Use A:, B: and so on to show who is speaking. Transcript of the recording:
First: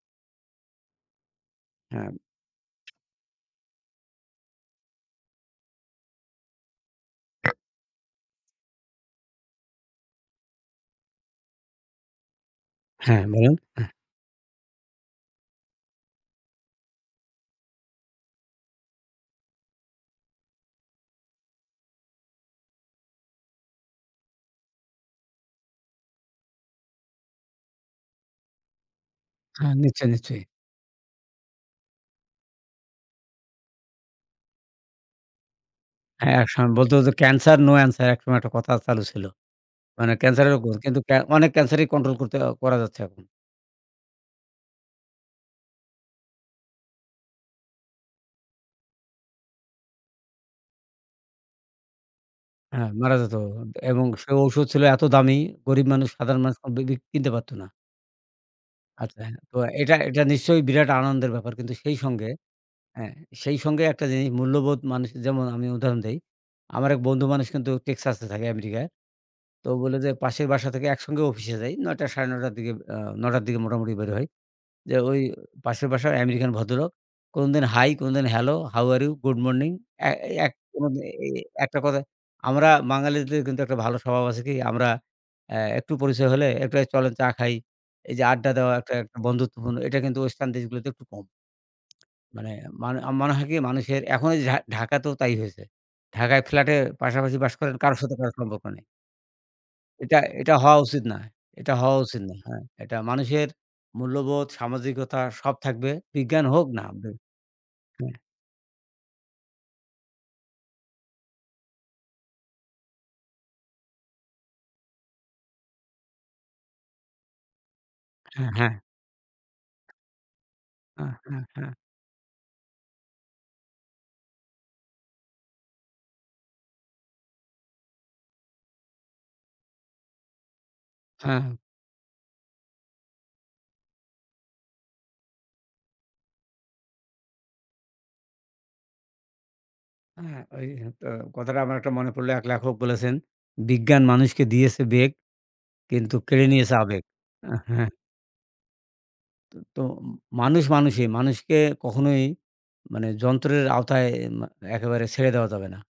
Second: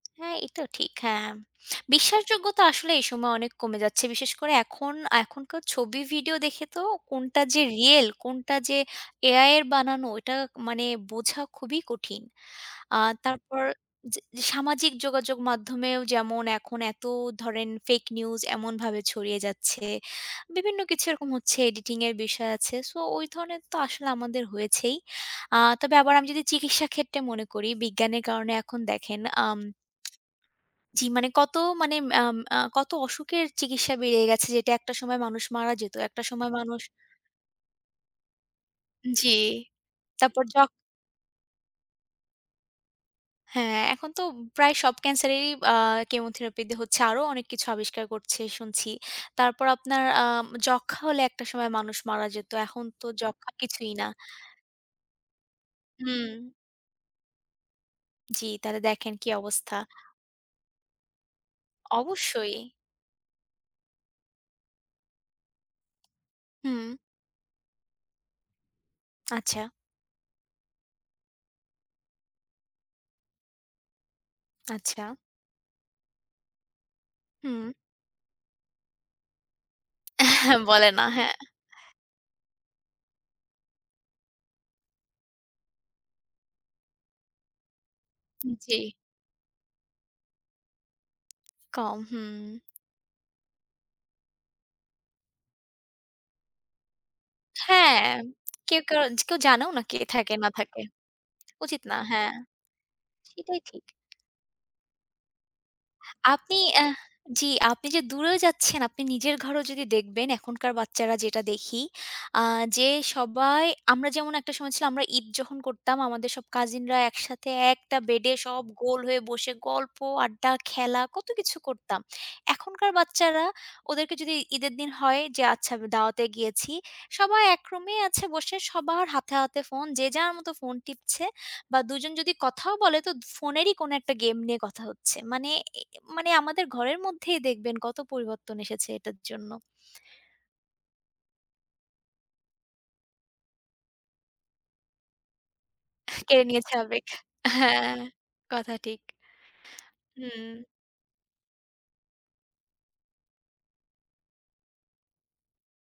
A: হ্যাঁ, এইটাও ঠিক। হ্যাঁ, ম
B: হ্যাঁ।
A: বিশ্বাসযোগ্যতা আসলে এই সময়ে অনেক কমে যাচ্ছে। বিশেষ করে এখন, এখনকার ছবি, ভিডিও দেখে তো কোনটা যে রিয়েল, কোনটা যে AI এর বানানো? ওটা মানে বোঝা খুবই কঠিন। আর
B: হ্যাঁ, বলেন।
A: তারপর
B: হ্যাঁ।
A: চে যে সামাজিক যোগাযোগ মাধ্যমেও যেমন, এখন এত ধরেন fake news এমনভাবে ছড়িয়ে যাচ্ছে। বিভিন্ন কিছু এরকম হচ্ছে এডিটিং এর বিষয় আছে। সো, ওই ধরনের তো আসলে আমাদের হয়েছেই। আ তবে আবার আমি যদি চিকিৎসা ক্ষেত্রে মনে করি, বিজ্ঞানের কারণে এখন দেখেন, আম
B: হ্যাঁ, নিশ্চয়ই, নিশ্চয়ই।
A: জি, মানে কত মানে, আম আ কত অসুখের চিকিৎসা বেরিয়ে গেছে, যেটা একটা সময় মানুষ মারা যেত, একটা
B: হ্যাঁ, এক
A: সময়
B: সময়
A: মানুষ
B: বলত যে, "cancer, no answer" একসময় একটা কথা চালু ছিল।
A: জি,
B: মানে
A: তারপর
B: ক্যান্সার
A: যক্ষ
B: এরকম, কিন্তু অনেক ক্যান্সারই কন্ট্রোল করতে অ করা যাচ্ছে এখন।
A: হ্যাঁ, এখন তো প্রায় সব ক্যান্সারেরই আ কেমোথেরাপি দিয়ে হচ্ছে, আরও অনেক কিছু আবিষ্কার করছে, শুনছি। তারপর আপনার আ যক্ষ্মা হলে একটা সময় মানুষ মারা যেত, এখন
B: হ্যাঁ,
A: তো
B: মারা যেত
A: যক্ষ্মা কিছুই না।
B: এবং সে ঔষধ ছিল এত দামি, গরিব মানুষ,
A: হুম।
B: সাধারণ মানুষ কমপ্লিটলি কিনতে পারত না।
A: জি, তাহলে দেখেন,
B: আচ্ছা,
A: কি
B: হ্যাঁ। তো
A: অবস্থা?
B: এটা, এটা নিশ্চয়ই বিরাট আনন্দের ব্যাপার। কিন্তু সেই সঙ্গে,
A: অবশ্যই।
B: হ্যাঁ, সেই সঙ্গে একটা জিনিস, মূল্যবোধ মানুষের যেমন আমি উদাহরণ দেই। আমার
A: হুম।
B: এক বন্ধু মানুষ কিন্তু Texas এ থাকে আমেরিকায়।
A: আচ্ছা।
B: তো ও বলে যে, "পাশের বাসা থেকে একসঙ্গে অফিসে যাই। নয়টা সাড়ে নয়টার দিকে, আ নয়টার দিকে মোটামুটি বের হই। যে
A: আচ্ছা।
B: ওই পাশের বাসার আমেরিকান ভদ্রলোক, কোনদিন
A: হুম।
B: hi, কোনদিন hello, how are you? Good morning." অ্যা এই এক
A: বলে
B: কোনোদিন
A: না,
B: এই
A: হ্যাঁ।
B: একটা কথায়, আমরা বাঙালিদের কিন্তু একটা ভালো স্বভাব আছে কি? আমরা অ্যা একটু পরিচয় হলে, একটু "এই চলেন চা খাই," এই যে আড্ডা দেওয়া
A: জি।
B: একটা, একটা বন্ধুত্বপূর্ণ এটা কিন্তু ওয়েস্টার্ন দেশগুলোতে একটু কম
A: কম, হুম।
B: মানে, মানু অ মনে হয় কি? মানুষের, এখন এই ঢাক ঢাকাতেও তাই হয়েছে। ঢাকায় ফ্ল্য্যাটে পাশাপাশি বাস করেন, কারোর
A: হ্যাঁ।
B: সাথে কারো সম্পর্ক
A: কেউ
B: নেই।
A: কারো কেউ জানেও না কে
B: এটা,
A: থাকে না
B: এটা হওয়া
A: থাকে?
B: উচিত না, এটা
A: উচিত না,
B: হওয়া উচিত
A: হ্যাঁ।
B: না হ্যাঁ, এটা মানুষের
A: সেটাই ঠিক।
B: মূল্যবোধ, সামাজিকতা সব থাকবে, বিজ্ঞান
A: আপনি
B: হোক না
A: এহ
B: [unintelligible]
A: জি, আপনি যে
B: হ্যাঁ।
A: দূরে যাচ্ছেন, আপনি নিজের ঘরও যদি দেখবেন, এখনকার বাচ্চারা যেটা দেখি, আ যে সবাই, আমরা যেমন একটা সময় ছিল আমরা ঈদ যখন করতাম, আমাদের সব কাজিনরা একসাথে, একটা বেডে
B: হ্যাঁ,
A: সব
B: হ্যাঁ।
A: গোল হয়ে বসে গল্প, আড্ডা, খেলা
B: হ্যাঁ,
A: কত
B: হ্যাঁ,
A: কিছু
B: হ্যাঁ।
A: করতাম। এখনকার বাচ্চারা, ওদেরকে যদি ঈদের দিন হয় যে আচ্ছা দাওয়াতে গিয়েছি, সবাই এক রুমে আছে বসে সবার হাতে, হাতে ফোন। যে যার মতো ফোন টিপছে
B: হ্যাঁ।
A: বা দুজন যদি কথাও বলে, তো ফোনেরই কোন একটা গেম নিয়ে কথা হচ্ছে। মানে, এ মানে আমাদের ঘরের মধ্যেই দেখবেন, কত পরিবর্তন এসেছে এটার জন্য।
B: হ্যাঁ, ওই তো কথাটা আমার একটা মনে পড়লো, এক লেখক বলেছেন, "বিজ্ঞান মানুষকে দিয়েছে বেগ কিন্তু,
A: কেড়ে
B: কেড়ে
A: নিয়েছে
B: নিয়েছে আবেগ"
A: আবেগ।
B: অ্যা হ্যাঁ।
A: হ্যাঁ, কথা ঠিক।
B: তো, তো
A: হুম।
B: মানুষ মানুষই। মানুষকে কখনোই মানে যন্ত্রের আওতায়, এম একেবারে ছেড়ে দেওয়া যাবে না।